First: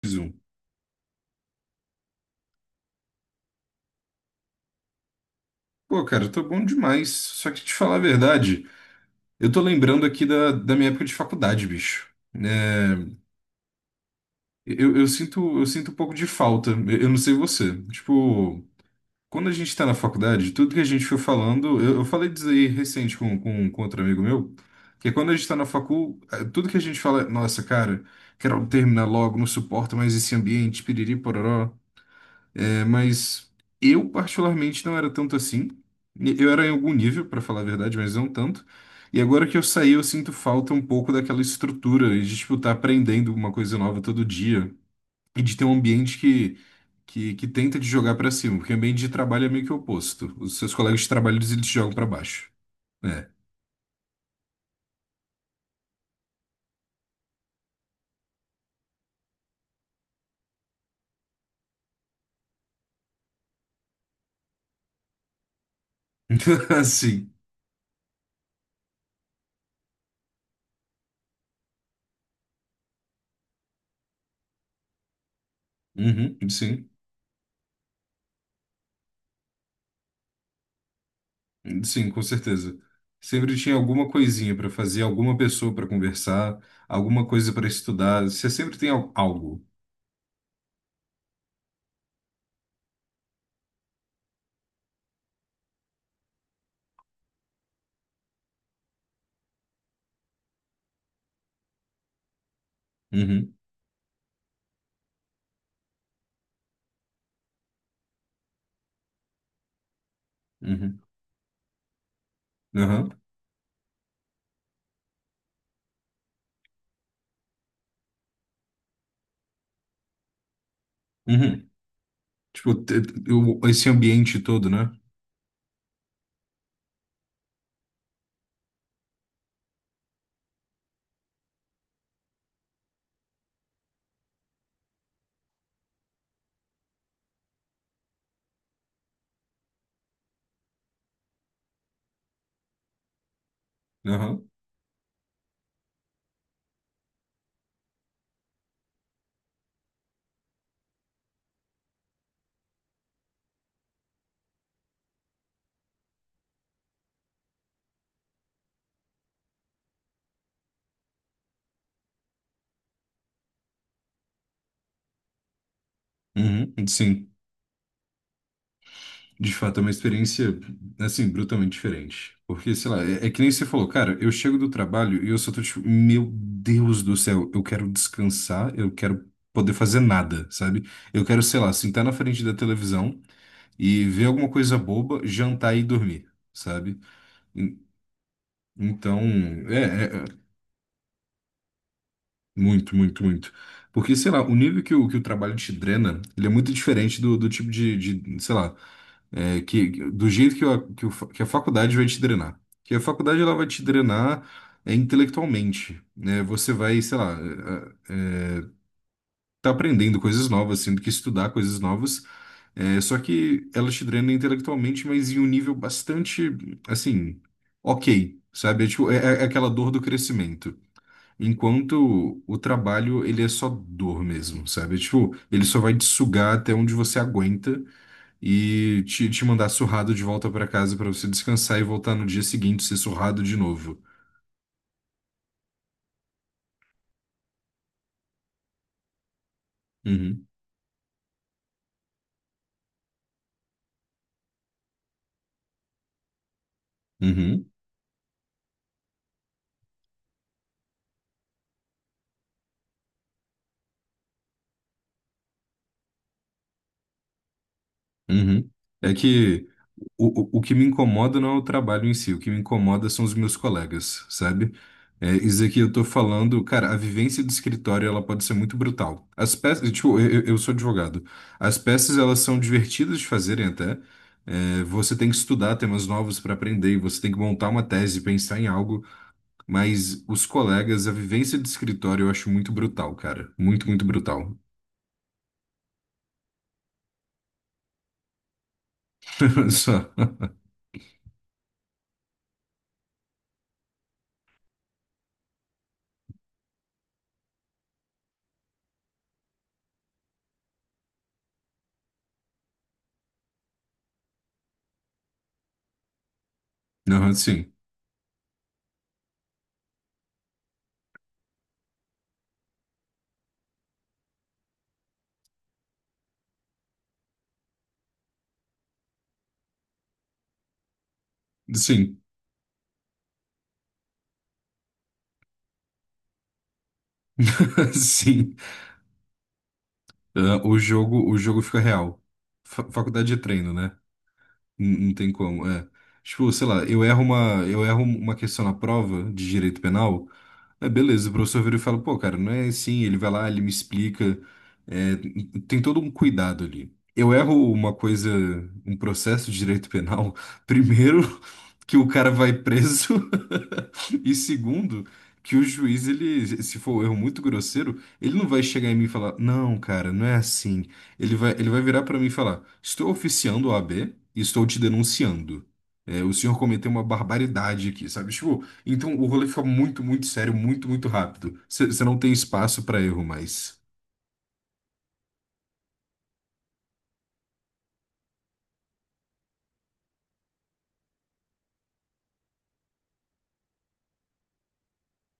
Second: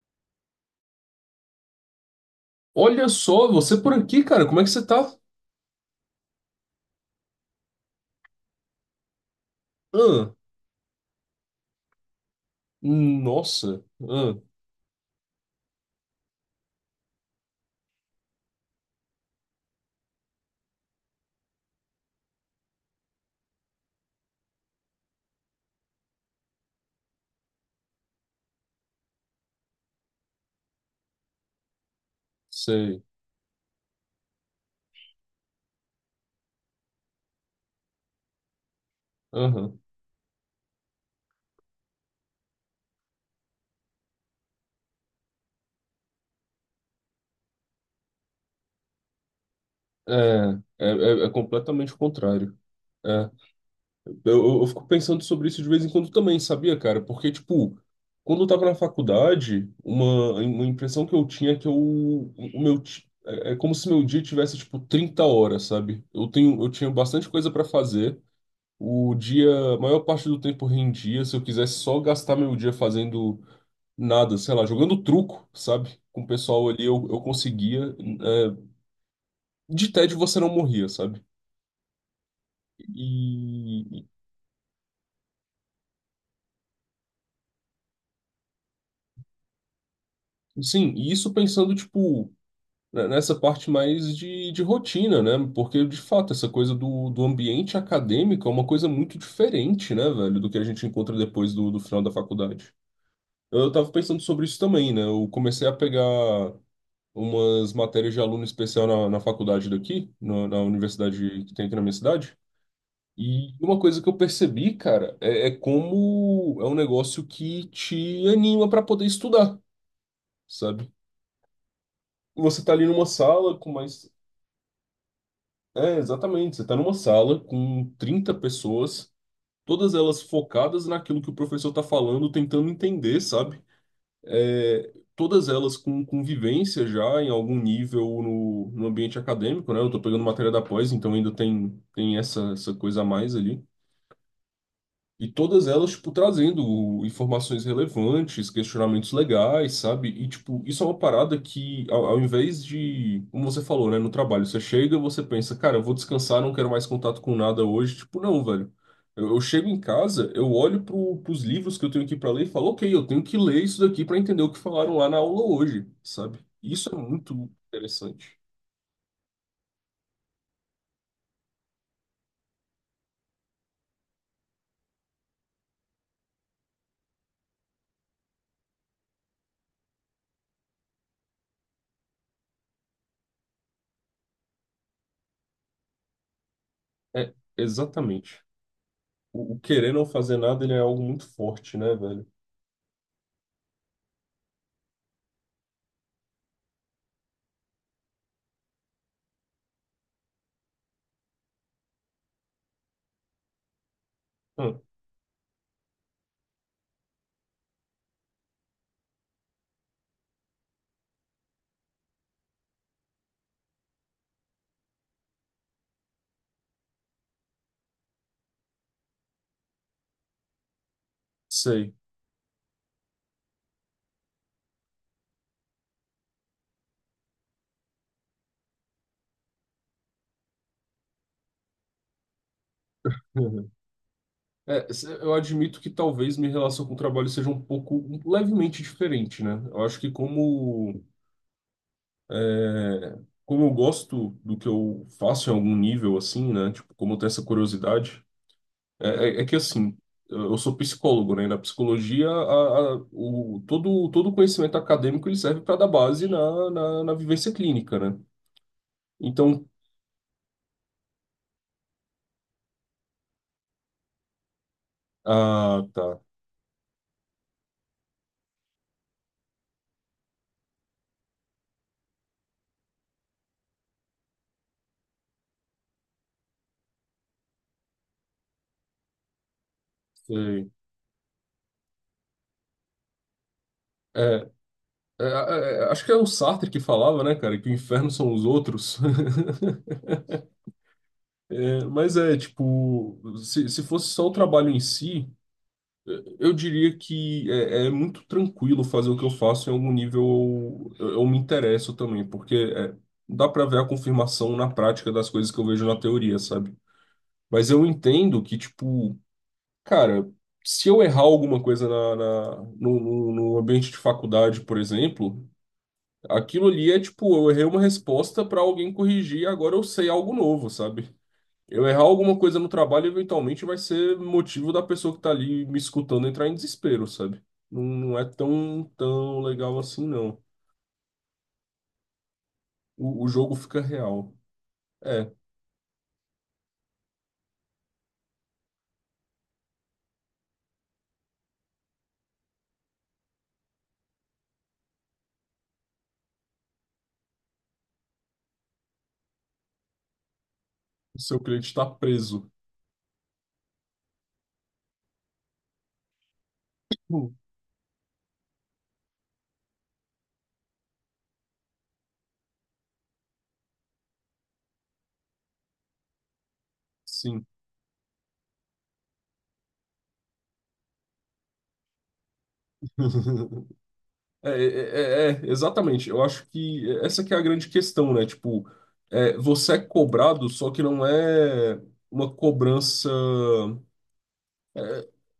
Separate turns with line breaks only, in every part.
Preciso.
Olha só, você por aqui, cara, como é que você tá?
Pô, cara, eu tô bom demais. Só que te falar a verdade, eu tô lembrando aqui
Ah,
da minha época de faculdade, bicho. É,
nossa, ah,
eu sinto um pouco de falta. Eu não sei você. Tipo, quando a gente tá na faculdade, tudo que a gente foi falando, eu falei disso aí recente com outro amigo meu, que é quando a gente tá na facul, tudo que a gente fala, é, nossa, cara, quero terminar logo, não suporto mais esse ambiente, piriri, pororó. É,
sei,
mas eu, particularmente, não era tanto assim. Eu era em algum nível, para falar a verdade, mas não tanto. E agora que eu
aham.
saí, eu sinto falta um pouco daquela estrutura de, tipo, estar aprendendo uma coisa nova todo dia e de ter um ambiente que tenta te jogar para cima, porque o ambiente de trabalho é meio que o oposto. Os
É,
seus
é,
colegas de
é, é
trabalho, eles te jogam
completamente o
para baixo.
contrário.
É.
É, eu fico pensando sobre isso de vez em quando também, sabia, cara? Porque, tipo, quando eu tava na faculdade, uma impressão que eu tinha é que eu, o meu, ti- é, é como se meu dia tivesse, tipo, 30 horas, sabe? Eu tinha bastante
Assim.
coisa pra fazer, o dia, a maior parte do tempo rendia, se eu quisesse só gastar meu dia fazendo nada, sei lá, jogando truco, sabe? Com o
Uhum,
pessoal ali
sim.
eu conseguia. é, de tédio você não morria, sabe?
Sim, com certeza. Sempre tinha
E.
alguma coisinha para fazer, alguma pessoa para conversar, alguma coisa para estudar. Você sempre tem algo.
Sim, e isso pensando, tipo, né, nessa parte mais de rotina, né? Porque, de fato, essa coisa do ambiente acadêmico é uma coisa muito diferente, né, velho, do que a gente encontra depois do final da faculdade.
Uhum,
Eu tava pensando sobre isso também, né? Eu comecei a pegar umas matérias de aluno especial na faculdade daqui, na
uhum,
universidade que tem aqui na minha cidade.
aham,
E uma coisa que eu percebi, cara, é, é como é um negócio que te anima pra poder estudar, sabe?
uhum.
Você tá
Tipo,
ali numa sala com
esse
mais.
ambiente todo, né?
É, exatamente. Você tá numa sala com 30 pessoas, todas elas focadas naquilo que o professor tá falando, tentando entender, sabe? É, todas elas com convivência já em algum nível no ambiente acadêmico, né? Eu tô pegando matéria da pós, então ainda tem, essa coisa a mais ali.
Aham,
E todas elas, tipo, trazendo informações relevantes, questionamentos legais, sabe? E, tipo, isso é uma parada que, ao invés de, como você falou, né, no trabalho, você chega, você pensa, cara, eu vou descansar, não quero mais contato com nada hoje. Tipo, não, velho. Eu chego em casa, eu olho pro, pros livros que eu tenho aqui pra ler e falo, ok, eu tenho que ler isso daqui pra entender o que falaram lá na aula hoje, sabe?
uhum,
Isso é
sim.
muito interessante.
De fato, é uma experiência, assim, brutalmente diferente. Porque, sei lá, é que nem você falou, cara, eu chego do trabalho e eu só tô tipo, meu Deus do céu, eu quero descansar, eu quero poder fazer nada, sabe? Eu quero, sei lá, sentar na frente da televisão e ver alguma coisa boba, jantar e dormir, sabe?
É,
En-
exatamente.
Então,
O querer
é,
não
é,
fazer
é,
nada, ele é algo muito forte, né, velho?
muito, muito, muito. Porque, sei lá, o nível que o trabalho te drena, ele é muito diferente do tipo de, sei lá, é, que, do jeito que a faculdade vai te drenar. Que a faculdade, ela vai te drenar
Hum,
intelectualmente, né? Você vai, sei lá, é, é, tá aprendendo coisas novas, tendo que estudar coisas novas. É, só que ela te drena intelectualmente, mas em um nível bastante, assim, ok, sabe? É, tipo, é aquela dor do crescimento.
sei.
Enquanto o trabalho, ele é só dor mesmo, sabe? É, tipo, ele só vai te sugar até onde você aguenta e te mandar surrado de volta pra casa pra você descansar e voltar no dia seguinte ser surrado de novo.
É, se- eu admito que talvez minha relação com o trabalho seja um pouco um- levemente diferente, né? Eu acho que
Uhum,
como é, como eu gosto do que eu faço em algum nível assim, né? Tipo, como eu tenho essa
uhum.
curiosidade, é, é que assim, eu sou psicólogo, né? E na psicologia, todo conhecimento acadêmico ele serve para dar base na vivência clínica, né?
Uhum. É
Então,
que o que me incomoda não é o trabalho em si, o que me incomoda são os meus colegas, sabe? É, isso aqui
ah,
eu tô
tá,
falando, cara, a vivência do escritório ela pode ser muito brutal. As peças, tipo, eu sou advogado. As peças elas são divertidas de fazerem até. É, você tem que estudar temas novos para aprender, e você tem que montar uma tese, pensar em algo, mas os
sei.
colegas, a vivência do escritório eu acho muito brutal, cara. Muito, muito
É,
brutal.
é, é, acho que é o Sartre que falava, né, cara, que o inferno são os outros.
Só.
Mas é, tipo, se fosse só o trabalho em si, eu diria que é, é muito tranquilo fazer o que eu faço em algum nível eu me interesso também, porque dá pra ver a confirmação na prática das coisas que eu vejo na teoria, sabe?
Não,
Mas
sim.
eu entendo que, tipo, cara, se eu errar alguma coisa no ambiente de faculdade, por exemplo, aquilo ali é, tipo, eu errei uma resposta pra alguém corrigir, agora eu sei algo novo, sabe? Eu errar
Sim.
alguma coisa no trabalho eventualmente vai ser motivo da pessoa que tá ali me escutando entrar em desespero, sabe? Não, não é
Sim.
tão, tão legal assim, não.
Ah, o jogo fica real. Faculdade
O
de
jogo
treino,
fica
né?
real.
Não tem
É,
como, é. Tipo, sei lá, eu erro uma questão na prova de direito penal, é beleza, o professor vira e fala, pô, cara, não é assim, ele vai lá, ele me explica, é, tem todo um cuidado ali. Eu erro uma coisa, um processo de direito penal, primeiro
o seu cliente tá
que o cara
preso.
vai preso, e segundo, que o juiz, ele, se for um erro
Hum.
muito grosseiro, ele não vai chegar em mim e falar, não, cara, não é assim. Ele vai virar pra mim e falar, estou oficiando a OAB e estou te denunciando. É, o senhor cometeu uma
Sim.
barbaridade aqui, sabe? Tipo, então o rolê fica muito, muito sério, muito, muito rápido. Você não tem espaço pra erro mais.
É, é, é, é, exatamente. Eu acho que essa que é a grande questão, né? Tipo, é, você é cobrado, só que não é uma cobrança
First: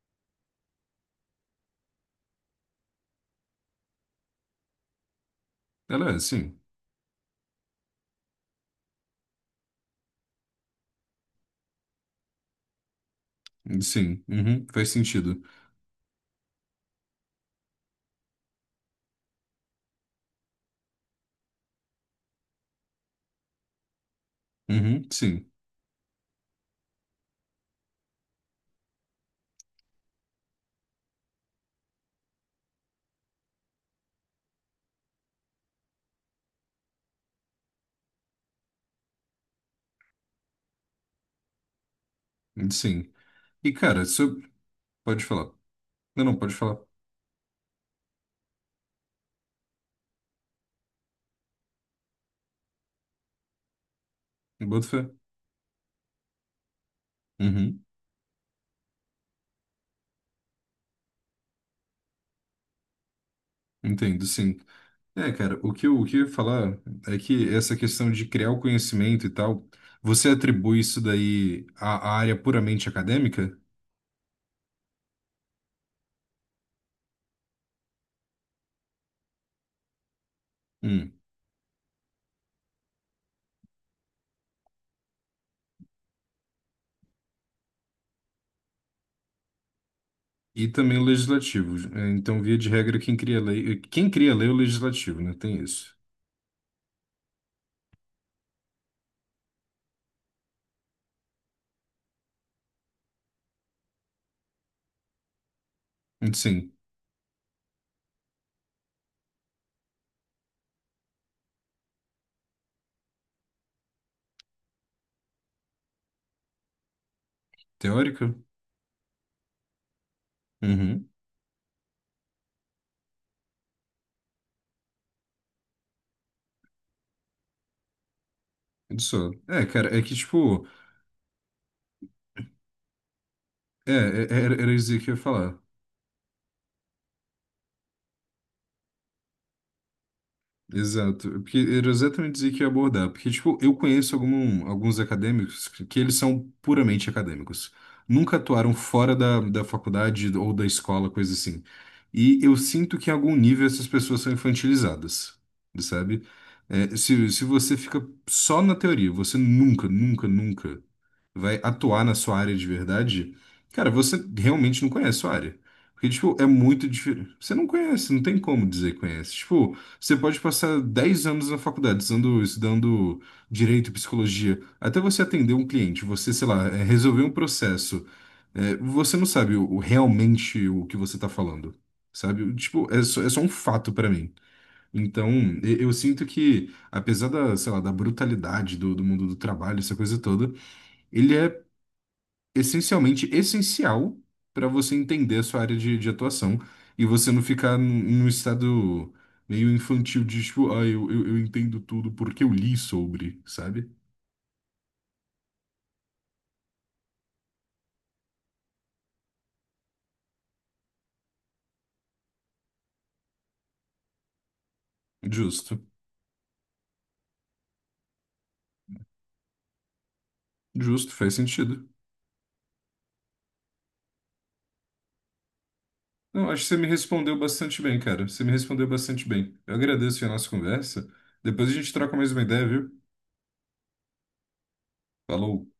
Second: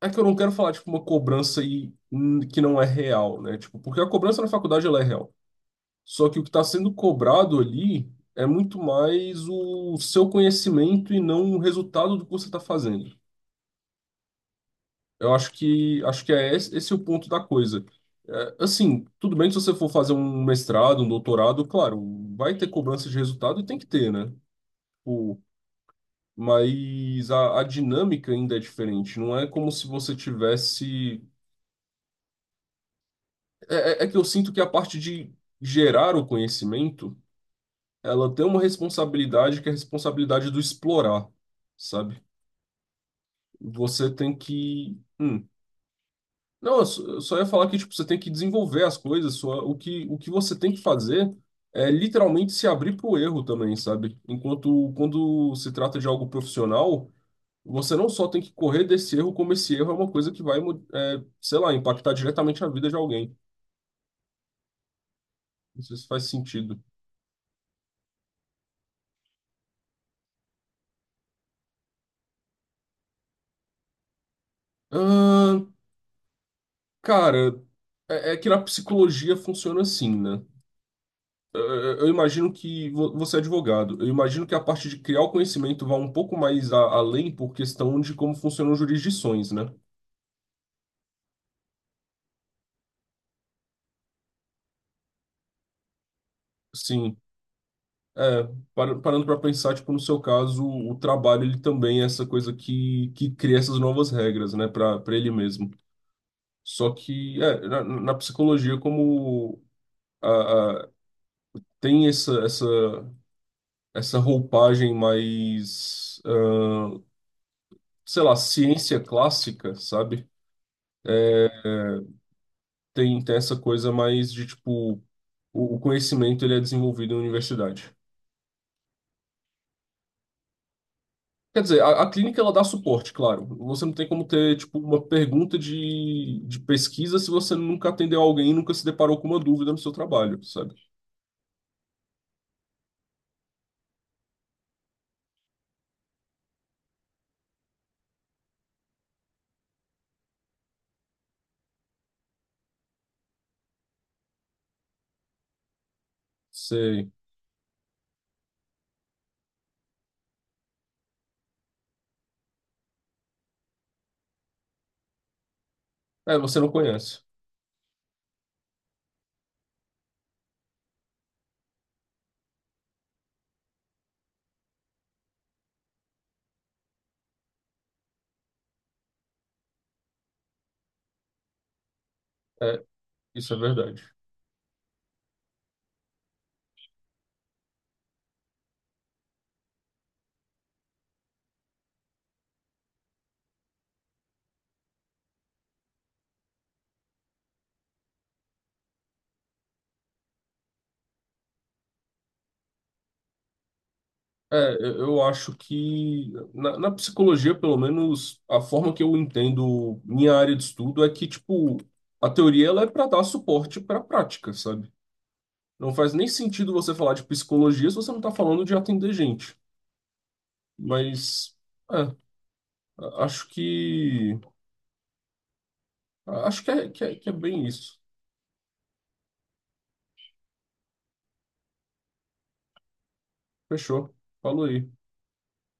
é que eu não quero falar, tipo, uma cobrança e, que não é real, né? Tipo, porque a cobrança na faculdade, ela é real.
Ela é,
Só que o que
sim.
está sendo cobrado ali é muito mais o seu conhecimento e não o resultado do que você está fazendo.
Sim. Uhum, faz
Eu
sentido.
acho que é esse, esse é o ponto da coisa. É, assim, tudo bem se você for fazer um mestrado, um doutorado, claro, vai ter cobrança de resultado e tem que ter, né?
Uhum,
O,
sim.
mas a dinâmica ainda é diferente. Não é como se você tivesse. É é que eu sinto que a parte de gerar o conhecimento ela tem uma responsabilidade que é a responsabilidade do explorar, sabe?
Sim. E, cara,
Você tem
isso.
que.
Pode
Hum.
falar. Não, não, pode falar.
Não, eu só ia falar que tipo, você tem que desenvolver as coisas, o que você tem que fazer é literalmente se abrir para o erro também, sabe?
Boto
Enquanto
fé.
quando se trata de algo profissional,
Uhum.
você não só tem que correr desse erro, como esse erro é uma coisa que vai, sei lá, impactar diretamente a vida de alguém.
Entendo, sim. É, cara, o
Não
que
sei
eu, o
se
que
faz
eu ia falar
sentido.
é que essa questão de criar o conhecimento e tal, você atribui isso daí à área puramente acadêmica?
Ahn, Cara, é é que na psicologia funciona assim, né?
Hum.
eh, eu imagino que você é advogado. Eu imagino que a parte de criar o conhecimento vá um pouco mais além por questão de como funcionam jurisdições, né?
E também o legislativo. É, então, via de regra, quem cria lei é o legislativo, né? Tem isso.
Sim. É, para- parando para pensar, tipo, no seu caso, o trabalho ele também é essa coisa que cria essas novas regras, né, para ele mesmo.
Sim,
Só que é, na psicologia, como a, a- tem essa roupagem mais, sei
teórica?
lá, ciência clássica, sabe?
Uhum.
Tem, tem essa coisa mais de tipo o conhecimento ele é desenvolvido na universidade.
Só. É, cara, é que, tipo,
Quer dizer, a clínica ela dá suporte, claro. Você
é,
não tem como
é- era,
ter
era
tipo
isso
uma
que eu ia falar.
pergunta de pesquisa se você nunca atendeu alguém e nunca se deparou com uma dúvida no seu trabalho, sabe?
Exato, porque era exatamente isso que eu ia abordar, porque, tipo, eu conheço alguns acadêmicos que eles são puramente acadêmicos, nunca atuaram fora da faculdade ou da escola, coisa assim, e eu sinto que em algum nível essas pessoas são infantilizadas, sabe? É,
Você,
se você fica só na teoria, você nunca, nunca, nunca vai atuar na sua área de verdade, cara, você realmente não conhece a sua área. Porque, tipo,
é,
é
você não
muito
conhece.
diferente. Você não conhece, não tem como dizer que conhece. Tipo, você pode passar 10 anos na faculdade estudando direito e psicologia, até você atender um cliente, você, sei lá, resolver um processo. É, você não sabe realmente o que você tá falando, sabe?
É,
Tipo, é só um
isso é
fato
verdade.
pra mim. Então, eu sinto que, apesar da, sei lá, da brutalidade do mundo do trabalho, essa coisa toda, ele é essencialmente essencial para você entender a sua área de atuação e você não ficar num estado meio infantil de tipo, ah, eu entendo tudo porque eu li sobre, sabe?
É, eu acho que na psicologia, pelo menos, a forma que eu entendo minha área de estudo é que, tipo, a teoria ela é para dar suporte para a prática, sabe?
Justo,
Não faz nem sentido você falar de psicologia se você não está falando de atender gente.
justo, faz
Mas,
sentido.
é, acho que.
Não, acho
Acho
que
que
você me
é, que é, que é
respondeu
bem
bastante bem,
isso.
cara. Você me respondeu bastante bem. Eu agradeço a nossa conversa. Depois a gente troca mais uma ideia, viu?
Fechou. Falou aí.
Falou.